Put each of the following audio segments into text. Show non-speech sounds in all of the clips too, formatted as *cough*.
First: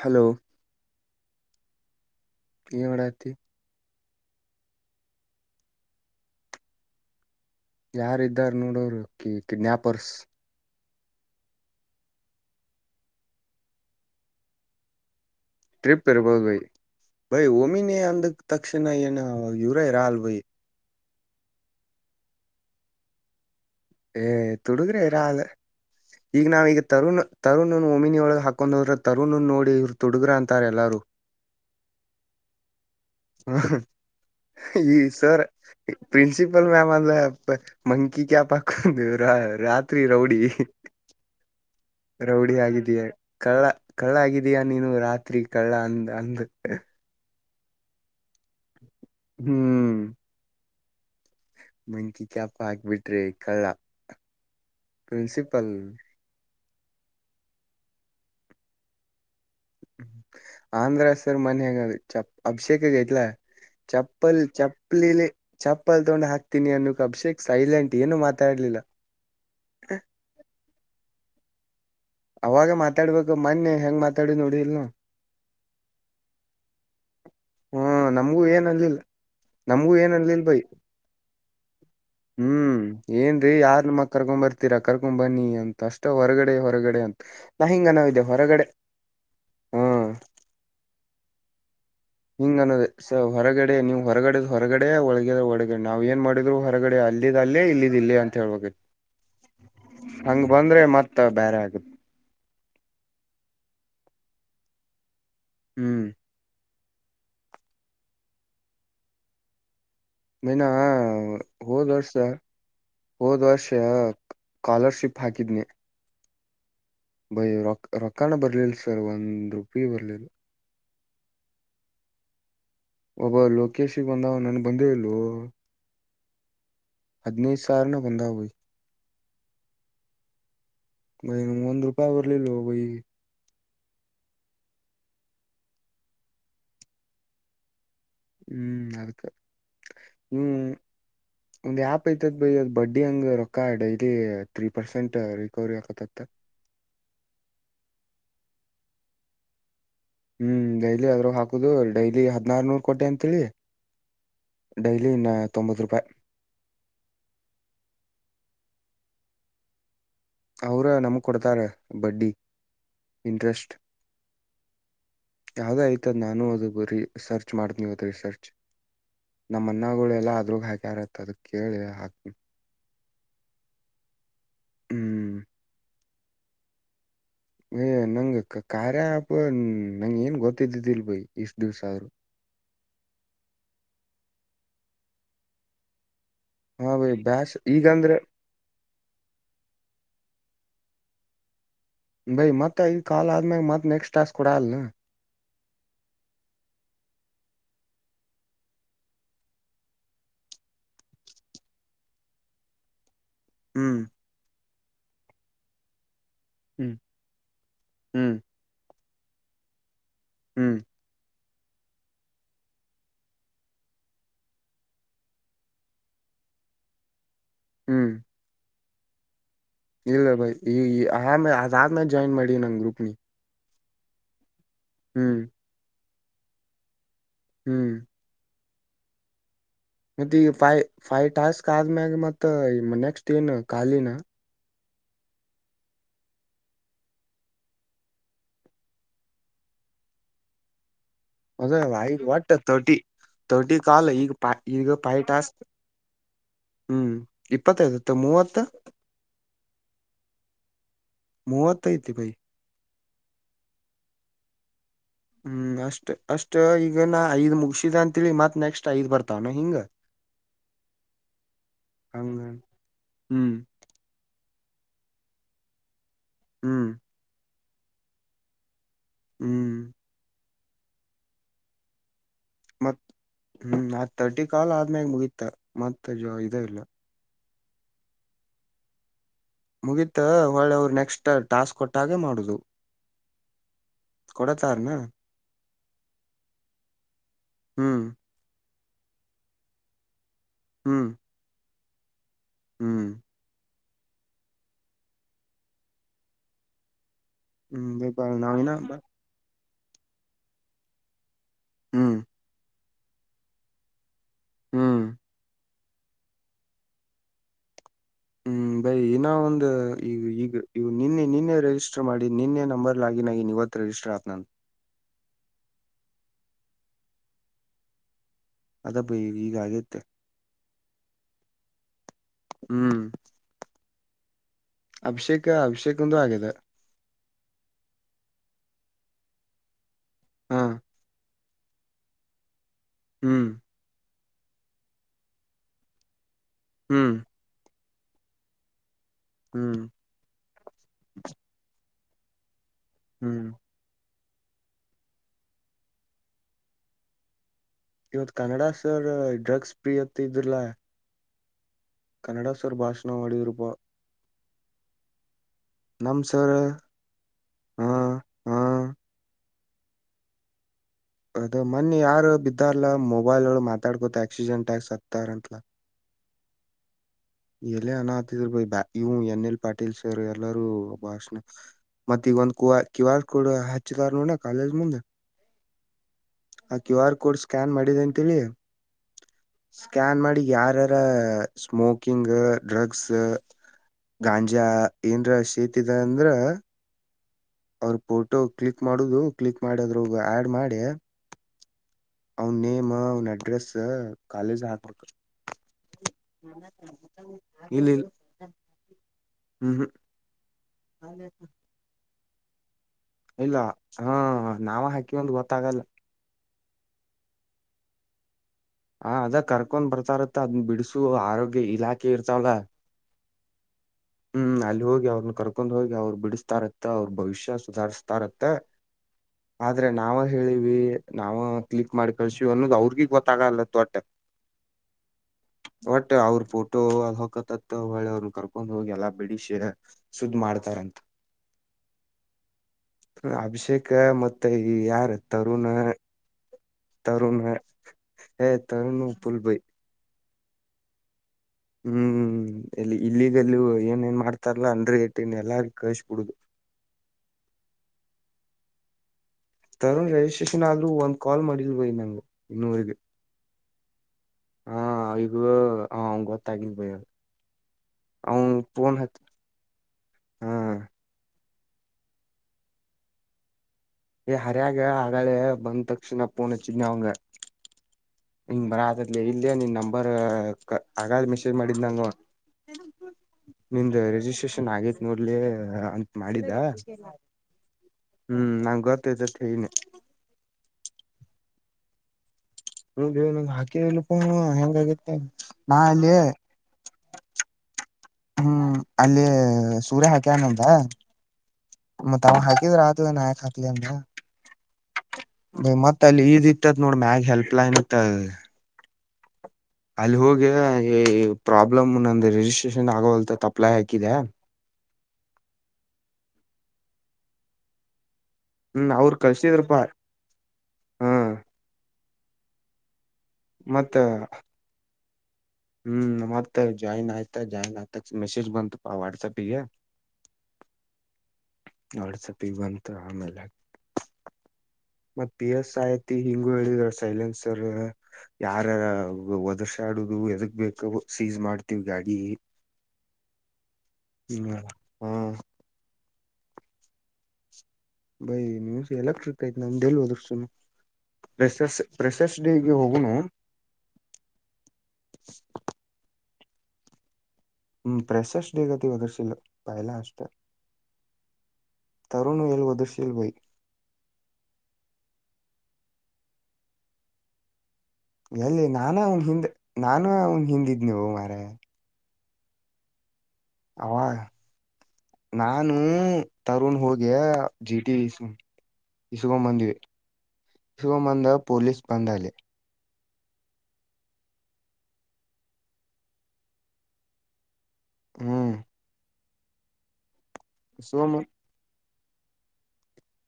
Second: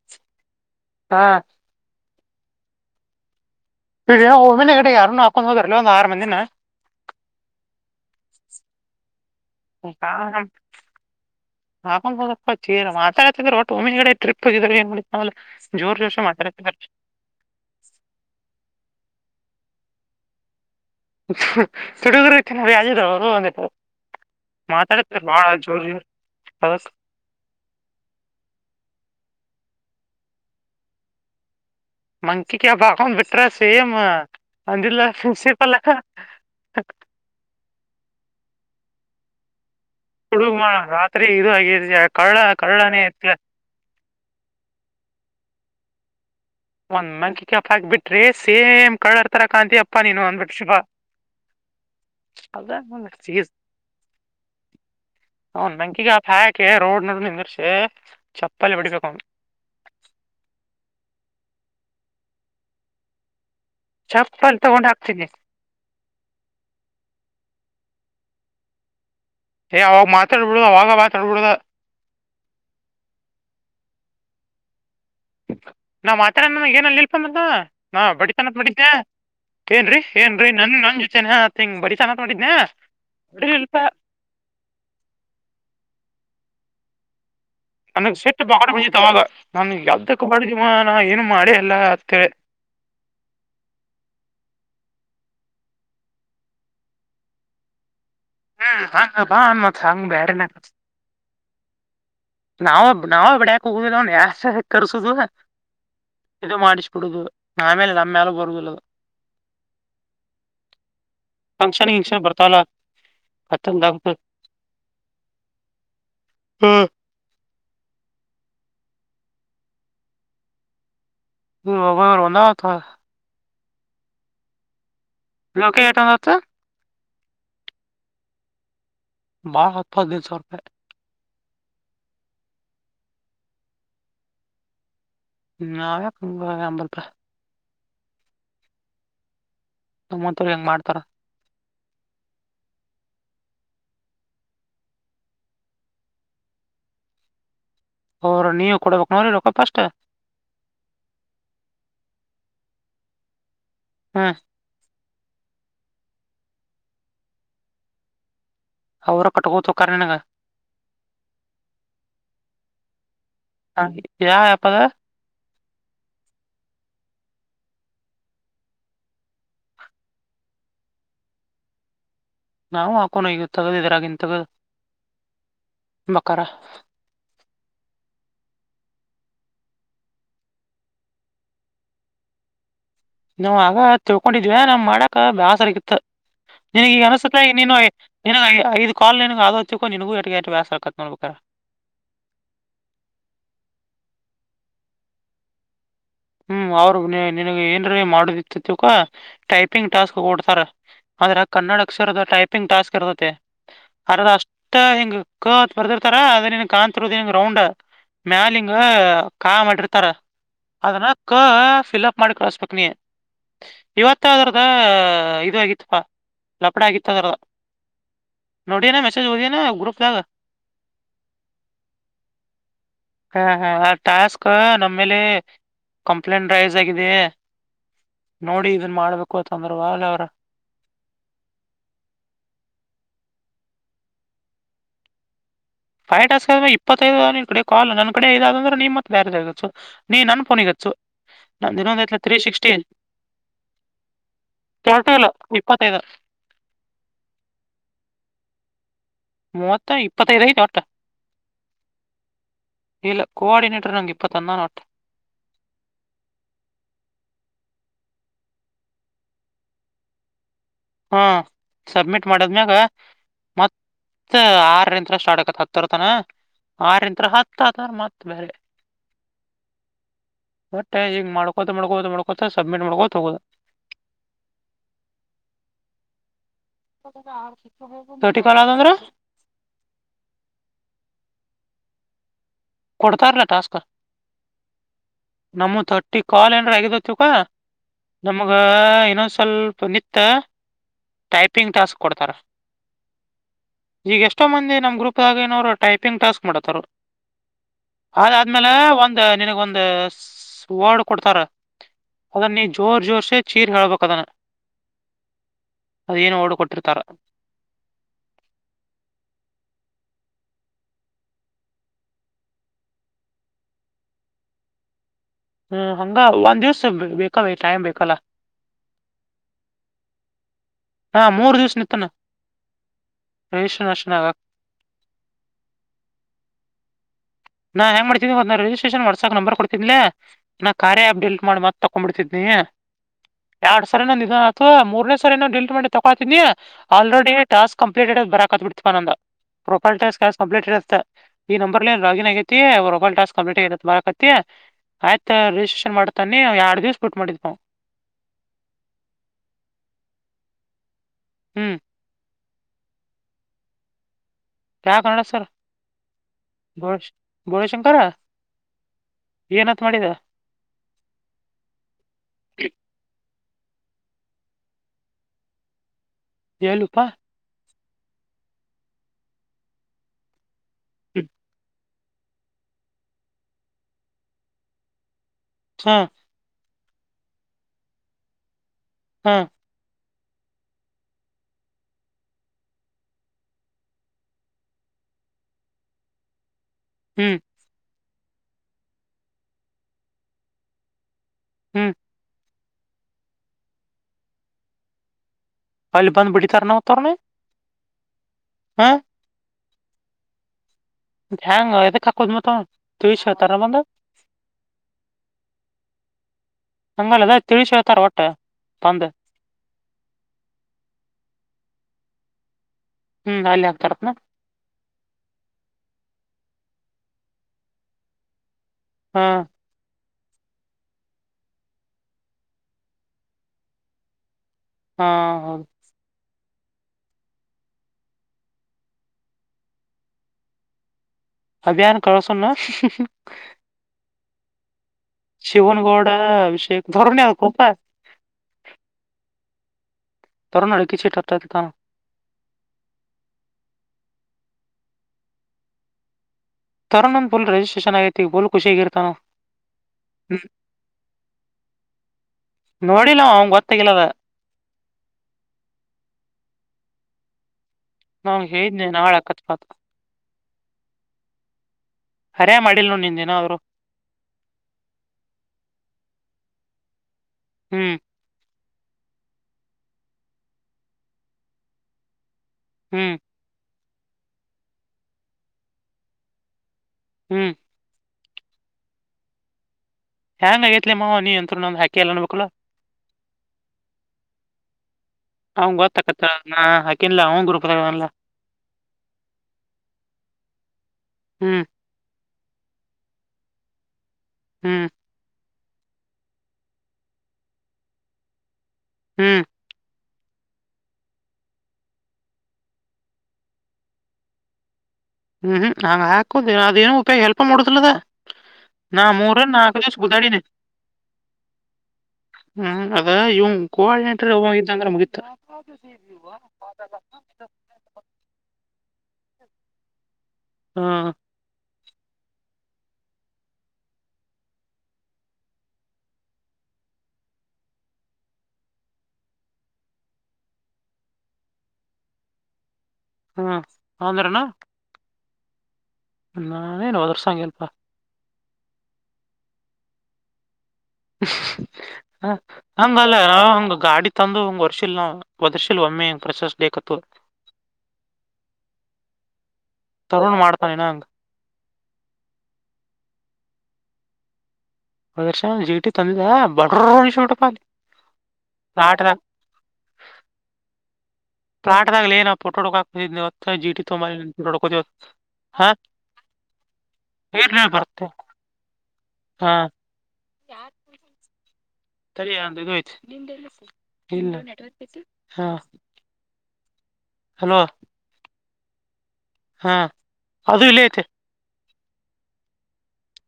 Hello. ಹಾ. ಏನ್ ಮಾಡತಿ. ಮ್ಮಿನ ಕಡೆ ಯಾರು ಆಪ್ಪಂದರಲ ಒಂದ ಆರು ಮಂದಿನ ಯಾರ್ದಾರ ನೋಡೋರು. ಕಿ ಕಿಡ್ನಾಪರ್ಸ್ ಹಾ ಹಾಕೊಂಡ್ಬೋದಪ್ಪ ಚೀರ ಮಾತಾಡ್ತಿದ್ರ ಒಟ್ಟ ಒಮ್ಮಿನಗಡೆ ಟ್ರಿಪ್ ಹೋಗಿದ್ರ ಏನ್ ಮಾಡಿ ಟ್ರಿಪ್ ಇರ್ಬೋದು ಭ ಭೈ ಮಿನಿ ಅಂದ ತಕ್ಷಣ ಏನ ಇವರರಲ್ ಭಯಿ ಸಿಡಿದರುತಿ ನ ಯಿದ ಅವರು ಒಂದ ಏ ತುಡುಗ್ರೆ ಮಾತಾಡತಾರೆ ಇರಲ್ ಬಾಳ ಜೋ ಈಗ ನಾವ ಈಗ ತರುಣ ತರುಣನ್ನು ಒಮಿನಿಯ ಒಳಗೆ ಹಾಕೊಂಡ್ ಹೋದ್ರೆ ತರುಣ ನೋಡಿ ಇವರು ತುಡುಗ್ರ ಅಂತಾರ ಎಲ್ಲಾರೂ. ಮಂಕಿ ಕ್ಯಾಪ್ *inaudible* ಹ್ಮ ಸೇಮ್ ಈ ಅಂದಿಲ್ಲ ಸರ್ ಪ್ರಿನ್ಸಿಪಲ್ ಪ್ರಿನ್ಸಿಪಲ್ ಮ್ಯಾಮ್ ಅಂದ್ರ ಮಂಕಿ ಕ್ಯಾಪ್ ಗರ ರತ್ ರೌಡಿ ಹುಡುಗ ರಾತ್ರಿ ಇದು ಆಗಿ ಕಳ್ಳ ರೌಡಿ ಕಳ್ಳನೇ ಆಗಿದಯ ಇತ್ತ ಕಳ್ಳ ಕಳ್ಳ ಆಗ ಇದಯಾ ನೀನು ರಾತ್ರಿ ಕಳ್ಳ ಅಂದ್ ಅಂದ ಒಂದು ಮಂಕಿ ಕ್ಯಾಪ್ಪ ಹಾಕಿಬಿಟ್ರಿ ಸೇಮ್ ಕಳರ್ ರ ಕಾಂತಿ ಅಪ್ಪ ನೀನು ಅಂದ್ಬಿಟ್ಟು ಬಾ, ಮುಂಕಿ ಕ್ಯಾಪ ಹಾಕ್ಬಿಟ್ರಿ ಕಳ್ಳ. ಪ್ರಿನ್ಸಿಪಲ್ ಅವನ್ ನಂಕಿಗ ಆಪ್ ಹಾಕೆ ರೋಡ್ ನೋಡ್ ನಿಂದರ್ಸಿ ಚಪ್ಪಲಿ ಬಿಡಿಬೇಕ ಅವನ. ಆಂಧ್ರ ಸರ್ ಮನ್ಗ ಚ ಅಭಿಷೇೇಕಗಯಲ ಚಪ್ಪಲ್ ತಗೊಂಡ್ ಹಾಕ್ತೀನಿ ಚಪ್ಪಲಿಲಿ ಚಪ್ಪಲ್ ತಗೊಂಡು ಹಾಕ್ತೀನಿ ಅನ್ನೋಕ್ ಅಭಿಷೇಕ್ ಸೈಲೆಂಟ್ ಏನು ಮಾತಾಡ್ಲಿಲ್ಲ ಏ ಅವಾಗ ಮಾತಾಡ್ಬಿಡುದ ಅವಾಗ ಮಾತಾಡ್ಬಿಡುದ. ಅವಾಗ ಮಾತಾಡ್ಬೇಕು ಮೊನ್ನೆ ಹೆಂಗ್ ಮಾತಾಡ ನೋಡಿ ಇಲ್ನೋ. ನಾ್ ಮಾತಾಡೋಣ ನಮಗೆ ಏನಲ್ಲಿ ನಿಲ್ಪ ಮ್ದ ಹ್ಮ ನಾ ನಮಗೂ ಬಡಿತನತ್ ಏನ್ ಬಡಿದ್ದೆ? ಅನ್ಲಿಲ್ಲ ನಮಗೂ ಏನ್ರರಿ ಏನ್ ಅನ್ಲಿಲ್ ಏನ್ರರಿ ಬೈ ನನ್ ನನ್ ಜೊತೆನೆ ತಿಂಗ್ ಬಡ ಹ್ಮ್ ಏನ್ರೀ ತಾನತ್ಗೊಂಡಿದನೆಲ್ಪ. ಯಾರ್ ನಮಗ್ ಕರ್ಕೊಂಡ್ ಬರ್ತೀರಾ ಕರ್ಕೊಂಬನ್ನಿ ಅಂತ ಅಷ್ಟ ಹೊರಗಡೆ ಹೊರಗಡೆ ಅಂತ ನಾ ಹಿಂಗ ನನಗ್ ಅನ್ನೋದೆ ಸೆಟ್ಟ ಹೊರಗಡೆ ಬಜತ್ ಅವಾಗ ನನ್ಗ್ ಹ್ಮ್ ಎಲ್ದಕ್ ಬಡ್ದಮ್ಮ ನಾ ಏನು ಮಾಡೆ ಎಲ್ಲ ಹಿಂಗ್ ಅನ್ನೋದ ಹೊರಗಡೆ ನೀವು್ ಹೊರಗಡೆ ಹೊರಗಡೆ ಒಳಗೆದ ಒಳಗಡೆ ನಾವ್ ಏನ್ ಮಾಡಿದ್ರು ಹೊರಗಡೆ ಅಲ್ಲಿದ ಅಲ್ಲೇ ಇಲ್ಲದಿಲ್ಲೇ ಅ ಹಳ್ಬಿ ಹ್ಮ್ ಹಂಗ ಬಾ ಅನ್ ಮತ್ ಹಂಗ್ ಬ್ಯಾರೆನ ಹಂಗ ಬಂದ್ರೆ ಮತ್ತ ಬೇರೆ ಆಗತ್ ನಾವ ನಾವ ಬಿಡ ಕೂ ಯ ಕಸು ಹ್ಮ್ ಇ ಮಾಡ ಹಡದು ಆಮೇಲೆ ನಮ್ಮ್ಯಾಲ ಬರುದಿಲ್ಲದು ಮೇನಾ ಹೋದ್ ವರ್ಸ ಗಿಂಕ್ಷನ್ ಬರ್ತಾವಲ್ಲ ಹೋದ್ ವರ್ಷ ಕತ್ತಲ್ದಾಗ ಸ್ಕಾಲರ್ಶಿಪ್ ಹಾಕಿದ್ನೆ. ಬೈ ರೊ ರೊಕಣ ಬರ್ಲಿಲ್ಲ ಸರ್ ಒಂದ್ ರೂಪಾಯಿ ಬರ್ಲಿಲ್ಲ. ಹಬ ರೋಂದತ ಒಬ್ಬ ಲೋಕೇಶಿಗೆ ಬಂದಾವ ನನು ಬಂದಿಲ್ಲ. ಲೋಕೇ ಎಟಂತತ್ತ ಹದಿನೈ ಸಾರ ನ ಬಂದೋ ಬಾಯಿ ಬಾಳ ಆತ್ ನಾ, ಹತ್ತು ಹದಿನೈದು ಸಾವಿರ ರೂಪಾಯಿ. ಬೈ ನಮ್ಗ್ ಒಂದ್ ರೂಪಾಯಿ ಬರಲಿಲ್ಲೋ ಬೈ ಹ್ಮ ನಾವ್ಯಾಂಬರ್ತ ಹ್ಮ್ ಅದಕ್ಕ ನಮ್ಮತ್ ಹೆಂಗ್ ಮಾಡ್ತಾರ ಒಂದ್ ಆ್ಯಪ್ ಐತತ್ ಬೈಿ, ಅದ್ ಬಡ್ಡಿ ಹಂಗ್ ರೊಕ್ಕ ಡೈಲಿ ತ್ರೀ ಪರ್ಸೆಂಟ್ ರಿಕವರಿ ಆಕತತ್ *inaudible* ಅವ್ರ ನೀವು ಕೊಡ್ಬೇಕಕ್ ನೋ್ರೀ ರೊಕಪ್ಪ ಪಷ್ಟ, ಹ್ಮ್ ಡೈಲಿ ಆದದ್ರೂ ಹಾಕುದು, ಡೈಲಿ ಹದನಾರನೂರ್ ಕೊಟ್ಟಿ ಅಂತೇಳಿ ಹ್ಮ *inaudible* ನ್ನ ತೊಂಬತ್ತು ರೂಪಾಯ ಅವ್ರ ಕಟ್ಟಕೋತ ಹೋಕ್ಕಾರ ನೀನಗ ಅವರ ನಮ್ ಕೊಡ್ತಾರ ಬಡ್ಡಿ ಇಂಟ್ರೆಸ್ಟ್ ಯಾ ಆ್ಯಪ್ ಅದ ಯಾವ್ದ ಆಯ್ತ ಅದ್ ಗುರಿ ನಾನು ಅದು ರಿಸರ್ಚ್ ಮಾಡನವು ಅದು ರಿಸರ್ಚ್ ನಮ್ಮ ಅಣ್ಣಗಳು ಎಲ್ಲಾ ಅದ್ರಗ್ ಹಾಕ್ಯಾರತ ಅದ ಕೇಳಿ ಹಾಕಬಕ್ ನಾವು ಹಾಕೋ ಈಗ ತಗದ್ರಗನ್ ತಗ ಹ್ಮ್ ಮಕಾರ ಯ ನಂಗ ಕಾರ್ಯ ಆಪ್ ನಂಗ ಏನ್ ಗೊತ್ತಿದ್ದಿದ್ದಿಲ್ ಭೈ ಇಷ್ಟ್ ದಿವ್ಸ ಆದ್ರು ನಾವು ಆಗ ತಿಳ್ಕೊಂಡಿದ್ವಿ ನಾ ಮಾಡಾಕ ಬೇಸರಗಿತ್ ನಿನ ಹಾ ಈಗ ಬೈ ಅನ್ಸುತ್ತೆ ಬ್ಯಾಸ್ ನೀನು ಈಗಂದ್ರೆ ಐದ ಕಾಲ್ ನಿನ ಅತ್ತಕ್ಕ ನಿನಗೂ ಬ್ಯಾಸ ಕಟ್ ಮಾಡೋಡ್ಬೇಕಾರ ಬೈ ಮತ್ತ ಐದು ಕಾಲ ಆದ್ಮ್ಯಾಗ ಮತ್ ನೆಕ್ಸ್ಟ್ ಟಾಸ್ಕ್ ಕೊಡ್ಲಾನು. ಹ್ಮ್ ಅವ್ರಗ್ ನಿನಗ್ ಏನ್ರೀ ಮಾಡುದಿತ್ತು ತಿಳ್ಕೊ ಟೈಪಿಂಗ್ ಟಾಸ್ಕ್ ಕೋಡ್ತಾರ ಆದ್ರ ಆ ಕನ್ನಡ ಅಕ್ಷರ ಟೈಪಿಂಗ್ ಟಾಸ್ಕ್ ಇರ್ತತೆ ಹ್ಮ್ ಅರದ ಅಷ್ಟ ಹೆಂಗ ಕ ಬರ್ದ ಅದನ್ ಹ್ಮ್ ಕಾಣತಿರುದುಂಗ ರೌಂಡ್ ಹ್ಮ್ ಮ್ಯಾಲಿಂಗ ಕಾ ಮಾಡಿರ್ತಾರ ಹ್ಮ್ ಅದನಕ ಫಿಲ್ಅಪ್ ಮಾಡಿ ಕಳಸಬಕ್ ನೀ ಇವತ್ತ ಅದ್ರದ ಇದ ಆಗಿತ್ತಪ್ಪಾ ಲಪಡ ಆಗಿತ್ತ ಅದ್ರದ ಹ್ಮ್ ನೋಡಿನ ಮೆಸ್ಸೇಜ್ ಓದಿ ಇಲ್ಲ ಬೈ ಈ ಆಮೇ ಅದಾದ್ಮೇಲೆ ಜಾಯಿನ್ ಮಾಡಿ ನಂಗ ಗ್ರೂಪ್ ನಿ ಹಾ ಹಾ ಆ ಟಾಸ್ಕ್ ನಮ್ಮ ಮೇಲೆ ಹ್ಮ್ ಕಂಪ್ಲೇಂಟ್ ರೈಸ್ ಆಗಿದೆ. ಹ್ಮ್ ನೋಡಿ ಇದನ್ ಮಾಡ್ಬೇಕು ಅಂತಂದ್ರ ವಾಲ ಅವ್ರ ಮತ್ತ ಈಗ ಫೈ ಫೈವ್ ಟಾಸ್ಕ್ ಆದ್ಮ್ಯಾಗ ಮತ್ ನೆಕ್ಸ್ಟ್ ಏನು ಕಾಲಿನ ಫೈ ಟಾಸ್ಕ್ಆದಮೇಲೆ ಇಪ್ಪತ್ತೈದು ನಿನ್ ಕಡೆ ಕಾಲ್ ನನ್ನ ಕಡೆ ಐದ ಅದ ಅಂದ್ರೆ ನೀವು ಮತ್ತೆ ಬೇರೆದವರಿಗೆ ಹಚ್ಚು ನೀ ನನ್ನ ಫೋನಿಗಚ್ಚು. ಅದ ಈಗ ಒಟ್ಟ ಥರ್ಟಿ ಥರ್ಟಿ ಕಾಲ ಈಗ ಫೈ ಈಗ ಪೈ ಟೋಟಲ್ ಟಾಸ್ಕ್ ಇಪ್ಪತ್ತೈದು ಹ್ಮ್ ಇಪ್ಪತ್ತೈದತ್ತು ಮೂವತ್ತು ಮೂವತ್ತ ಇಪ್ಪತ್ತೈದ ಐತಿ ವಟ್ಟ್ ಮೂವತ್ತೈತಿ ಬೈ ಇಲ್ಲ ಕೋಆರ್ಡಿನೇಟರ್ ನಂಗೆ ಇಪ್ಪತ್ತ ಅಂದನಾ ವಟ್ಟ್ ಹ್ಮ್ ಅಷ್ಟ ಅಷ್ಟ ಈಗ ನಾ ಐದ್ ಮುಗಸಿದ ಅಂತಿ ಮತ್ ನೆಕ್ಸ್ಟ್ ಐದ್ ಬರ್ತಾವ್ನ ಹಿಂಗ ಹಾ ಸಬ್ಮಿಟ್ ಹಂಗ ಮಾಡದ್ಮ್ಯಾಗ ಹ್ಮ್ ಮತ್ತ ಆರ ಇತ್ರ ಸ್ಟಾರ್ಟ್ ಆಕತ್ ಹತ್ತರತನ ಹ್ಮ್ ಆರ ನಿತ್ರ ಹತ್ತತಾರ ಮತ್ ಬೇರೆ ಹ್ಮ್ ಬಟ್ಟೆ ಈಗ ಮಾಡ್ಕೋತ ಮಾಡ್ಕೋತ ಮಾಡ್ಕೋ ಮತ್ ಹ್ಮ್ ಆ ತರ್ಟಿ ಕಾಲ್ ಆದ್ಮ್ಯಾಗ ಮುಗೀತ ಮತ್ತ ಜ ಇದ ಇಲ್ಲ ಥರ್ಟಿ ಕಾಲ್ ಆತ ಅಂದ್ರ ಮುಗೀತ ಹೊಳ್ಳಿ ಅವ್ರು ನೆಕ್ಸ್ಟ್ ಟಾಸ್ಕ್ ಕೊಟ್ಟಾಗ ಮಾಡುದು ಕೊಡ್ತಾರಲ್ಲ ಟಾಸ್ಕ್ ಕೊಡತಾರನ ನಮ್ಮ ತರ್ಟಿ ಕಾಲ್ ಏನ್ ಆಗ ಹ್ಮ್ ನಮಗ ಇನ್ನೊಂದ ಸ್ವಲ್ಪ ನಿತ್ತ ಹ್ಮ್ ಟೈಪಿಂಗ್ ಟಾಸ್ಕ್ ಕೊಡ್ತಾರ ಹ್ಮ್ ಈಗ ಎಷ್ಟೋ ಮಂದಿ ನಮ್ಮ ಗ್ರೂಪ್್ದಾಗ ಏನವರು ಟೈಪಿಂಗ್ ಟಾಸ್ಕ್ ಮಾಡುತ್ತಾರೆ ಹ್ಮ್ ಬೈ ಬಾಳ್ ನಾವಿನ ಅದಾದ್ಮೇಲೆ ಒಂದ ನಿನಗ್ ಒಂದ ಸ ವರ್ಡ್ ಕೊಡ್ತಾರ ಹ್ಮ್ ಅವಾಗ್ ನೀ ಜೋರ್ ಜೋರ್ಸೆ ಚೀರ್ ಹೇಳ್ಬೇಕ್ ನೀ ಅದನ್ನ ಹ್ಮ್ ಅದೇನು ವರ್ಡ್ ಕೊಟ್ಟಿರ್ತಾರ ಹ್ಮ್ ಬೈ ಇನ ಒಂದು ಈಗ ಈಗ ಇ ನಿನ್ನೆ ನಿನ್ನೆ ರೆಜಿಸ್ಟರ್ ಮಾಡಿ ನಿನ್ನೆ ನಂಬರ ಲಾಗಿನ್ ಆಗೀನಿ ನನ್ ಇವತ್ತು ರಜಿಸ್ಟರ ಆತ ನಂದ ಹ್ಮ ಹಂಗ ಒಂದ್ ದಿವ್ಸ ಬೇಕಾವ ಟೈಮ್ ಬೇಕಲ್ಲ ಅದ ಬೈ ಈಗ ಆಗತ್ತೆ. ಹಾ ಮೂರು ದಿವ್ಸ ನಿಂತನಾ ಹ್ಮ್ ಎಷ್ಟ ನಶನಾಗ ಅಭಿಷೇಕ ಅಭಿಷೇಕಂದು ಆಗಿದೆ ನಾ ಹೆಂಗ ಮಾಡತೀನಿ ನ ರಜಿಸ್ಟ್ರೇಷನ್ ವಟ್ಆಪ್ ನಂಬರ್ ಕೊಡ್ತಿದನ್ಿ ಹಾ ನಾ ಕಾರ್ಯಪ್ಡಟ್ ಮಾಡಿ ಮತ್ ತಕೊಂಡ್ ಬಿಿಡ್ತಿದ್ನಿ ಹ್ಮ್ ಎರಡ್ ಸರ ನ ಅಥ್ ಮೂರನೇ ಸರ್ ಏನ ಡಿಟ್ ಮಾಡಿ ತೊಕಾತಿದನಿ ಹ್ಮ್ ಆಲ್ರೆಡಿ ಾಸ್ಕ್ ಕಂಪ್ೀಟ್ ಬರಾಕತ್ ಬಿಡ್ತಿವ ನೊಂದು ಹ್ಮ್ ರೊಬೈಲ್ ಟಾಸ್ಕ್ ಕಂಪ್ಲೀಟ್ ಇರುತ್ತೆ ಈ ನಂಬರ್ಲ್ಲಿ ಲ ರಾಗಿನ್ ಆಗೈತಿ ರೊಬೈಲ್ ಟಾಸ್ಕ್ ಹ್ಮ್ ಕಂಪ್ಲೀಟ್ ಆಗರುತ್ತ ಮರ ಮ ಆಯ್ತಾ ರಿಜಿಸ್ಟ್ರೇಷನ್ ಮಾಡತಾನೆ ಎರಡ್ ದಿವ್ಸ ಬಿಟ್ಟು ಮಾಡಿದ್ ನಾವ್ ಇವತ್ ಕನ್ನಡ ಸರ್ ಡ್ರಗ್ಸ್ ಪ್ರೀ ಅತ್ ಇದ್ರಲ ಹ್ಮ್ ಕನ್ನಡ ಸರ್ ಭಾಷಣ ಮಾಡಿದರುಪಾ ಯ ಕನ್ನಡ ಸರ್ ಸರ್ ಬ ಹಾ ಭೋಳಶಂಕರ ಹಾ ಏನತ್ ಮಾಡಿದ್ರು ಅದ ಮೊನ್ನಿ ಯಾರು ಬಿದ್ದಾರಲ್ಲಾ ಮೊಬೈಲ್ಳ ಮಾತಾಡ್ಕೊತ ಆಕ್ಸಿಜೆಂಟ್ ಟ್ಯಾಕ್ಸ್ ಹತ್ತಾರಂತಲ ಹೇಳಳುಪ್ಪಾ ಎಲ್ಲ ಅನ ಆತಿದ್ರ ಬೈ ಬ ಇವು ಎನ್ ಎಲ್ ಪಾಟೀಲ್ ಸರ್ ಎಲ್ಲಾರೂ ಭಾಷಣ ಮತ್ತ ಈಗ ಒಂದ್ ಕ ಕ್ಯ ಆರ್ ಕೋಡ್ ಹಚ್ಚಿದಾರ ನೋಡ ಕಾಲೇಜ್ ಮುಂದೆ ಹ್ಮ ಆ ಕ್ಯೂ ಆರ್ ಕೋಡ್ ಸ್ಕ್ಯಾನ್ ಮಾಡಿದೆ ಅಂತೇಳಿ ಹಾ ಸ್ಕ್ಯಾನ್ ಮಾಡಿ ಯಾರಾರ ಸ್ಮೋಕಿಂಗ್ ಡ್ರಗ್ಸ್ ಗಾಂಜಾ ಏನ್ ಶೇತ ಇದೆ ಅಂದ್ರ ಹ್ಮ್ ಅವ್ರ ಫೋಟೋ ಕ್ಲಿಕ್ ಮಾಡೋುದು ಕ್ಲಿಕ್ ಮಾಡಿದ್ರ ಆಡ್ ಮಾಡಿ ಹ್ಮ್ ಅವನ್ ನೇಮ್ ಅವ್ನ್ ಅಡ್ರೆಸ್ ಕಾಲೇಜ್ ಹಾಕ್ಬಡ್ತ ಅಲ್ಲಿ ಬಂದ್ ಬಿಡಿ ತರಣ ಹೊತ್ತರನ ಇಲ್ಲಿ ಹಾ ಹ್ಮ ಹ್ಮ *inaudible* ಹ್ಯಾಂಗ ಎದಕ್ ಹಾಕೋದ್ ಮ ಇಲ್ಲ ಹಾ ನಾವ ಹಾಕಿವ ಒಂದು ಗೊತ್ತಾಗಲ್ಲ ಹಂಗಲ್ಲ ಅದ ತಿಳಿಸಿ ಹೇಳ್ತಾರ ಒಟ್ಟೆ ಹ ಅದ ಕರ್ಕೊಂಡ್ ಬರ್ತಾರತ್ತ ಅದ್ ಬಿಡ್ಸು ಆರೋಗ್ಯ ಇಲಾಖೆ ಇರ್ತಾವಲ್ಲ ಹ್ಮ್ ಅಲ್ಲಾ ತರ *inaudible* ಹ್ಮ್ ಅಲ್ಲಿ ಹೋಗಿ ಅವ್ರನ್ನ ಕರ್ಕೊಂಡ್ ಹೋಗಿ ಅವ್ರು ಬಿಡಿಸಸ್ತಾ ಇರತ್ತೆ ಅವ್ರ ಭವಿಷ್ಯ ಸುಧಾರಸ್ತಾ ಇತ್ತೆ ಹ್ಮ್ ನಾವ ಹೇಳಿವವಿ ನಾವ ಕ್ಲಿಕ್ ಮಾಡಿ ಕಳ್ಸಿವವಿ ಅನ್ನೋದು ಅವ್ರಗಿಗ್ ಗೊತ್ತಾಗಲ್ಲ ತೋಟೆ ಹಾ ಹೌದು ಒಟ್ಟೆ ಅವ್ರ ಫೋಟೋ ಅ ಹಾಕತ್ತತ್ ಹೊಳೆ ಅವ್ರನ್ನ ಕರ್ಕೊ ಹೋಗ ಎಲ್ಲಾ ಬಿಡಿ ಶೇ ಸುದ್ ಮಾಡ್ತಾರಂತ ಅಭಿಯಾನ ಕಳಸಣ *inaudible* ಮ ಈ ಯ *unintelligible* ಶಿವನಗೌಡ ಅಭಿಷೇಕ್ ಧೋರಣಿ ಅದ ತರುಣ ಹ ಕೋಪ ಹೇ ತರುಣ ಪುಲ್ ಭೈ ತರೋನಾ *inaudible* ಹ್ಮ್ ಎಲ್ಲಿ ಇಲ್ಲಿಗಲ್ಲ ಏನೇನ್ ಮಾಡ್ತಾರಲ್ಲಾ ಅಂದ್ರೆ ಎಲ್ಲಾರಗ ಕಸಿ ಬಿಡದು ೊಂದು ಬು ರಜಿಸ್ಟ್ರಷನ್ ಆಗಐತಿ ಬು ಖುಷ ಆಗಿತಾನು ತರುಣ್ ರೆಜಿಸ್ರೇಷನ್ ಆದಗ ಒಂದು ಕಾಲ್ ಮಾಡಿಲ್ಲಬಯಿ ನಂಗ ಇನ್ನೂರಿಗೆ ಕ ಕೆಲವ ಹಾ ಅಗ ಹ ಅವಂಗ ತಗಬಯ ನಾ್ ಹೇಳನೇನ್ ನಾಳಕತ್ಪಾತ ಹ ಹರಯ ಮಾಡಿಲ್ನು ನಿನ್ೇಏನಾದ್ರು ಹರಿಯಾಗೆ ಹಡಳ ಬಂದ ತಕ್ಷಣ ಫೋನ್ ಚನ ಅವನಿಗೆ ಹ್ಮ್ ನಿಂಗ ಬರ ಅದ್ಲ ಇಲ್ಲಯ ನಿನ್ ನಂಬರ್ ಹಾಗಾದ ಮೆಸೇಜ್ ಮಾಡಿದ್ ನಂಗ *unintelligible* ಹ್ಮ್ ನಿಮ್ದ್ ರಿಜಿಸ್ಟ್ರೇಷನ್ ಆಗೇತ್ ನೋಡ್ಲಿ ಅಂತ ಮಾಡಿದ ಹ್ಮ್ ಹ್ಮ್ ನಂ ಗೊತ್ತೈತೆ ಹೇಳನಿ ಹ್ಯಾಂಗ ಆೈತಿಲಿಮ್ಮ ನೀ ಅಂತೂ ನಂದು ಹಾಕಿ ಎಲ್ಲ ಅನ್ಬೇಕುಾ *unintelligible* ಹ ಹಾಕಿದಲ್ಲ ಪ ಹೆಂಗಗತ್ತೆ ಅವಂಗ ನಾ ಅಲ್ಲಿಯೇ ಗೊತ್ತಾಕತ್ತ ನಾ ಹಾಕಿನ್ಲ ಅವ ಗ್ರೂಪ್ದಾಗಲ್ಲ ಹ್ಮ್ ಅಲ್ಲಿ ಸೂರ್ಯ ಹಾಕೆ ಅನ್ನದ ಹ್ಮ್ ಮತ್ತ ಹಕ ರಾತ ನಯಾಕತ್ಲಿ ಅಂದ *unintelligible* ಹ್ಮ್ ಮತ್ತತ್ ಅಲ್ಲಿ ಈ್ ಇತ್ತದ ನೋಡ ಮ್ಯಾಗ ಹೆಲ್ಪ್ಲೈನ್ ಇತ್ತದ ಹ್ಮ್ ಅಲ್ಲಿ ಹೋಗಿ ಈ ಪ್ರಾಬ್ಲಮ್ ನಂದು ರಿಜಿಸ್ಟ್ರೇಷನ್ ಆಗೋಲ್ತ ತಪ್ಲೈ ಹಾಕಿದೆ ಹ್ಮ್ ಹಂಗ ಹಾಕೋುದ ಅದೇನ ಉಪಾಯ ಹೆಲ್ಪ ಮಾಡಡುದಲದ *unintelligible* ಹ್ಮ್ ನಾ ಅವ್ರು ಮೂರು ನಾಲ್ಕು ಕಳ್ಸಿದ್ರಪಾ ದಿವಸ ಗುದಾಡಿನ ಹ್ಮ್ ಹ್ಮ್ ಇವ್ ಮತ್ತ ಕೋಆರ್ಡಿನೇಟರ್ ಅವಂಗ್ರೆ ಮುಗಿತ *inaudible* ಹ್ಮ್ ಮತ್ತ ಜಾಯಿನ್ ಆಯ್ತಾ ಜಾಯಿನ್ ಆಯ್ತ ಮೆಸೇಜ್ ಬಂದುತು ಪಾ ವಾಟ್ಸಪ್ ಕೆ ಹ್ಮ ಆ ವಾಟ್ಸಾಪ್ ಗೆ ಬಂತು ಆಮೇಲೆ ಮತ್ತ್ ಪಿ ಎಸ್ ಆಯತಿ ಹಿಂಗು ಹೇಳಿದ್ರ ಸೈಲೆನ್ಸರ್ ಯಾರ ಒದರ್ಷ ದುಡ್ಡು ಎದಕ್ ಬೇಕ ಸೀಜ ಮಾಡ್ತೀವಿ ಗಾಡಿ ಹ್ಮ ಅಂಧ್ರನಾ ಹ್ಮ ಹಾ ನಾನೇನು ಒದರ್ಸಂಗೇ ಲಪಾ *unintelligible* ಬೈ ನೀವುಸ ಎಕ್ಟ್ರಿಕ್ ಆಯ್ತ ನಮ್ದ ಎಲ್ ಅದ್ರಷ್ಟುನು *unintelligible* ಹ ಹಂಗಲ್ಲ ಹೋಗುನು ಹಂಗ ಗಾಡಿ ತಂದು ಒಂಗ್ ವರ್ಶಿಲ್ ನ ಒದರ್ಶಿಲ್ *unintelligible* *inaudible* ಪ್ರೋಸೆಸ್ ಬೇಕಾಗ್ತ *unintelligible* ಹ್ಮ್ ಪ್ರೆಸಸ್ ಗಳು ಇವಾಗ ಶಿಲ್ಲು ಅವೆಲ್ಲ ಅಷ್ಟೇ *unintelligible* ತರುಣ್ ಮಾಡ್ತಾನೇನ ಹಂಗ ತರುಣ್ ಏನ್ ಹೊದರ್ಶೀಲ್ ಬೈ ಅದರ್ಶ ಜೀಟಿ ತಂದ ಬಡ್ರ ಹೋದ್ರಿಸಿ ಬಿಟ್ಟಪ್ಪ ಅಲ್ಲಿ *unintelligible* ಎಲ್ಲಿ ನಾನ ಲಾಟ ಅವನ್ ಹಿಂದ ನಾನು ಅವನ್ ಹಿಂದಿದ್ನಿ ಹೋಗ ಪ್ಲಾಟ್ದ ಲೆ ನಾವು ಫೋಟೋ ಹೊಡ್ಕೋ ಮತೆಗೆ ಜೀಟಿ ತೊ ಅವಾಗ ಬಂದುಹೊಡ್ಕೊಂಡ್ ಇವೆಲ್ಲ *unintelligible* ನಾನು ತರುಣ್ ಹೋಗ್ಯ ಇರ್ಲಿ ಜಿಟಿ ಬರುತ್ತೆ ಇಸುಕ ಹಾ ಬಂದಿವೆ ಇಸುಗ ಬಂದ ಪೊಲೀಸ್ ಬಂದ ಅಲ್ಲಿ ಸರಿಯ ಅದು *unintelligible* ಇಲ್ಲ ಹಾ. ಹಲೋ ಹ್ಮ್ ಹಾ ಅದು ಇಲ್ಲಿ ಐತೆ. ಸೋಮ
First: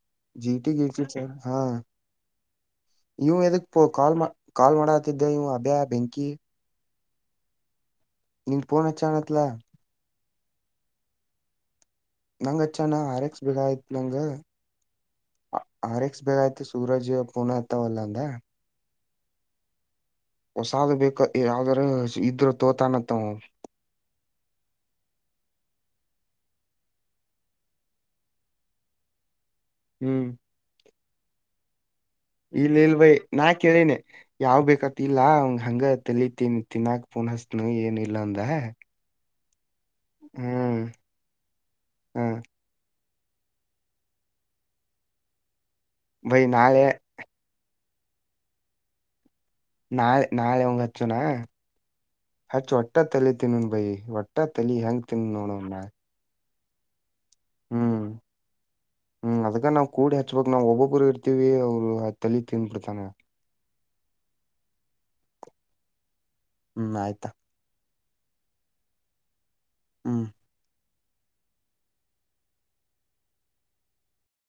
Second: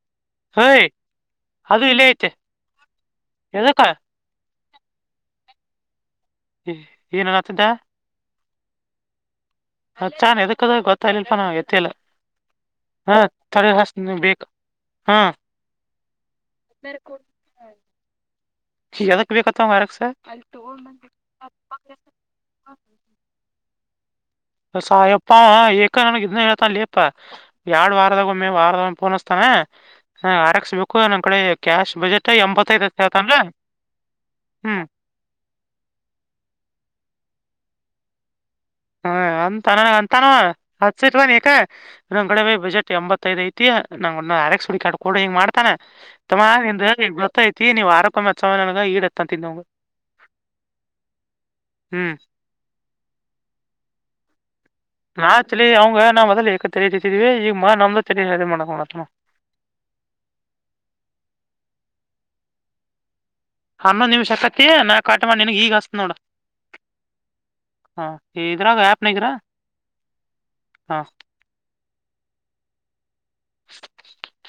*unintelligible* ಜಿಟಿ ಹೇಯ್ ಗೆಇನ್ಶೂರೆನ್ಸ್ ಹಾ ಅದು ಇಲ್ಲೇ ಐತೆ ಇವು ಎದಕ್ಕ ಇದಕ್ಕೆ ಕಲ್ ಮಾ ಕಾಲ್ ಮಾಡಕ್ಕತಿದ್ದ ಇವ ಅಭ್ಯೆ ಬೆಂಕಿ. ಏನ ಹೇಳಕ್ಕೆಗತಿದ್ದ *unintelligible* ನಿನಗೆ ಫೋನ್ ಹಚ್ಚಾ ನಂತ ಲಾ ಹಚಾನ್ ಎದಕ್ಕದು ಅಂತ ಗೊತ್ತಾಗ್ಲಿಲ್ಲಪ್ಪ ಎತ್ತಿಲ್ಲ *unintelligible* ನಂಗಚನ ಹಾ ಅರೆಕ್ಸ್ ತಡಿ ಬಗಾಯತ್ ನಂಗ ಹಚ್ತೀನಿ ಬೇಕ್ ಹಾ ಆರ್ ಎಕ್ಸ್ ಬೇಗ ಆಯತು ಸೂರಜ್ ಫೋನ್ ಎತವಲ್ಲ ಅಂದ ಯದಕ್ ಬೇಕತ್ತ ಮಾರಕ್ ಸರ್ *unintelligible* ಹೊಸದು ಬೇಕಂತ ಯಾವ್ದ್ರ ಇದ್ರ ತೋತಾನತ್ತ ಸಾಯಪ್ಪ ಏಕ ನನಗೆ ಇದ್ ಹೇಳ್ತಾನ ಲೇಪ್ಪ ಎರಡ್ ವಾರದಾಗ ಒಮ್ಮೆ ವಾರದ ಪೋನಸ್ತಾನ *unintelligible* ಹ್ಮ್ ಹ ಆರಕ್ಸ್ಬೇಕು ನನ್ ಕಡೆ ಕ್ಯಾಶ್ ಬಜೆಟ್ ಇಲ್ಲ ಎಂಬತ್ತೈದ್ ಇಲ್ ಅಂತ ಭಯ ಹೇಳ್ತಾನ್ಲ ನಾ ಕೇಳೇನೆ ಯಾವ್ ಹ್ಮ್ ಬೇಕತ್ ಇಲ್ಲ ಅವ್ ಹಂಗ ತಲ ತಿನ್ ತಿಿನಾ ಫೋನ್ ಹಚ್ನೆನ ಏನ ಇಲ್ಲ ಅಂದ ಹ ಅಂತ ಅಂತಾನ ಹ್ಮ್ ಹತ್ಸಟ್ವ ನ್ ಎಕೆ ಹ ನಮ್ಕಡೆ ಬಜೆಟ್ ಎಂಬತ್ತು *unintelligible* ಗೊತೈತಿ ನಂಗ ಅರೆಕ್ಸ್ ಹುಡುಕಿ ಆಡ್ಕೋಡು ಹಿಂಗ ಮಾಡ್ತಾನ ಬೈ ತಮ್ಮ ನಿನ್ ನಾಳೆ ಗೊತ್ತ್ ಹೈತಿ ನೀವ್ *unintelligible* ಹಚ್ಚವ ನನಗ ಈಡತ್ತಂ. ನಾಳೆ ನಾಳೆ ಅವಂಗ್ ಹಚ್ಚುನಾ ಹ್ಮ್ ಹಚ್ಚು ಒಟ್ಟ ತಲ್ಲಿ ತಿನ್ನುನ್ ಬೈ ಒಟ್ಟ ತಲಿ ಹೆಂಗ್ ತಿನ್ ನಾ ಹಚ್ಚಲಿ ನೋಡಣ ಅವಂಗ ನಾ ಮೊದಲು ಏಕ ತೆಲಿ ತಿಂದೀವಿ ಈಗ ಬಾ ನಮ್ದ ತೆಲಿ ಸರಿ ಮಾಡಕೊ ಅಚ್ಚುಮ. ಹ ಅದಕ್ ನಾವ್ ಕೂಡಿ ಹಚ್ಬಬೇಕ್ ನಾವು ಒಬ್ಬೊಬ್ಬರು ಇರ್ತಿವಿ ಅವರು ತಲಿ ತಿಂದನ್ಬಿಡ್ತಾನ ಅವ. ಹನ್ನೊಂದ್ ನಿಮಿಷಕತ್ತ ನಾ ಕಾಟ್ ಮಾಡಿ ನಿನಗ ಈಗ್ ಹಚ್ಚತಿ ನೋಡ. ಹ್ಮ್ ಆಯ್ತಾ ಹ ಇದ್ರಾ ಗ ಆಪ್ ನ ಗಿರ. ಹ್ಮ ಹಾ ಟ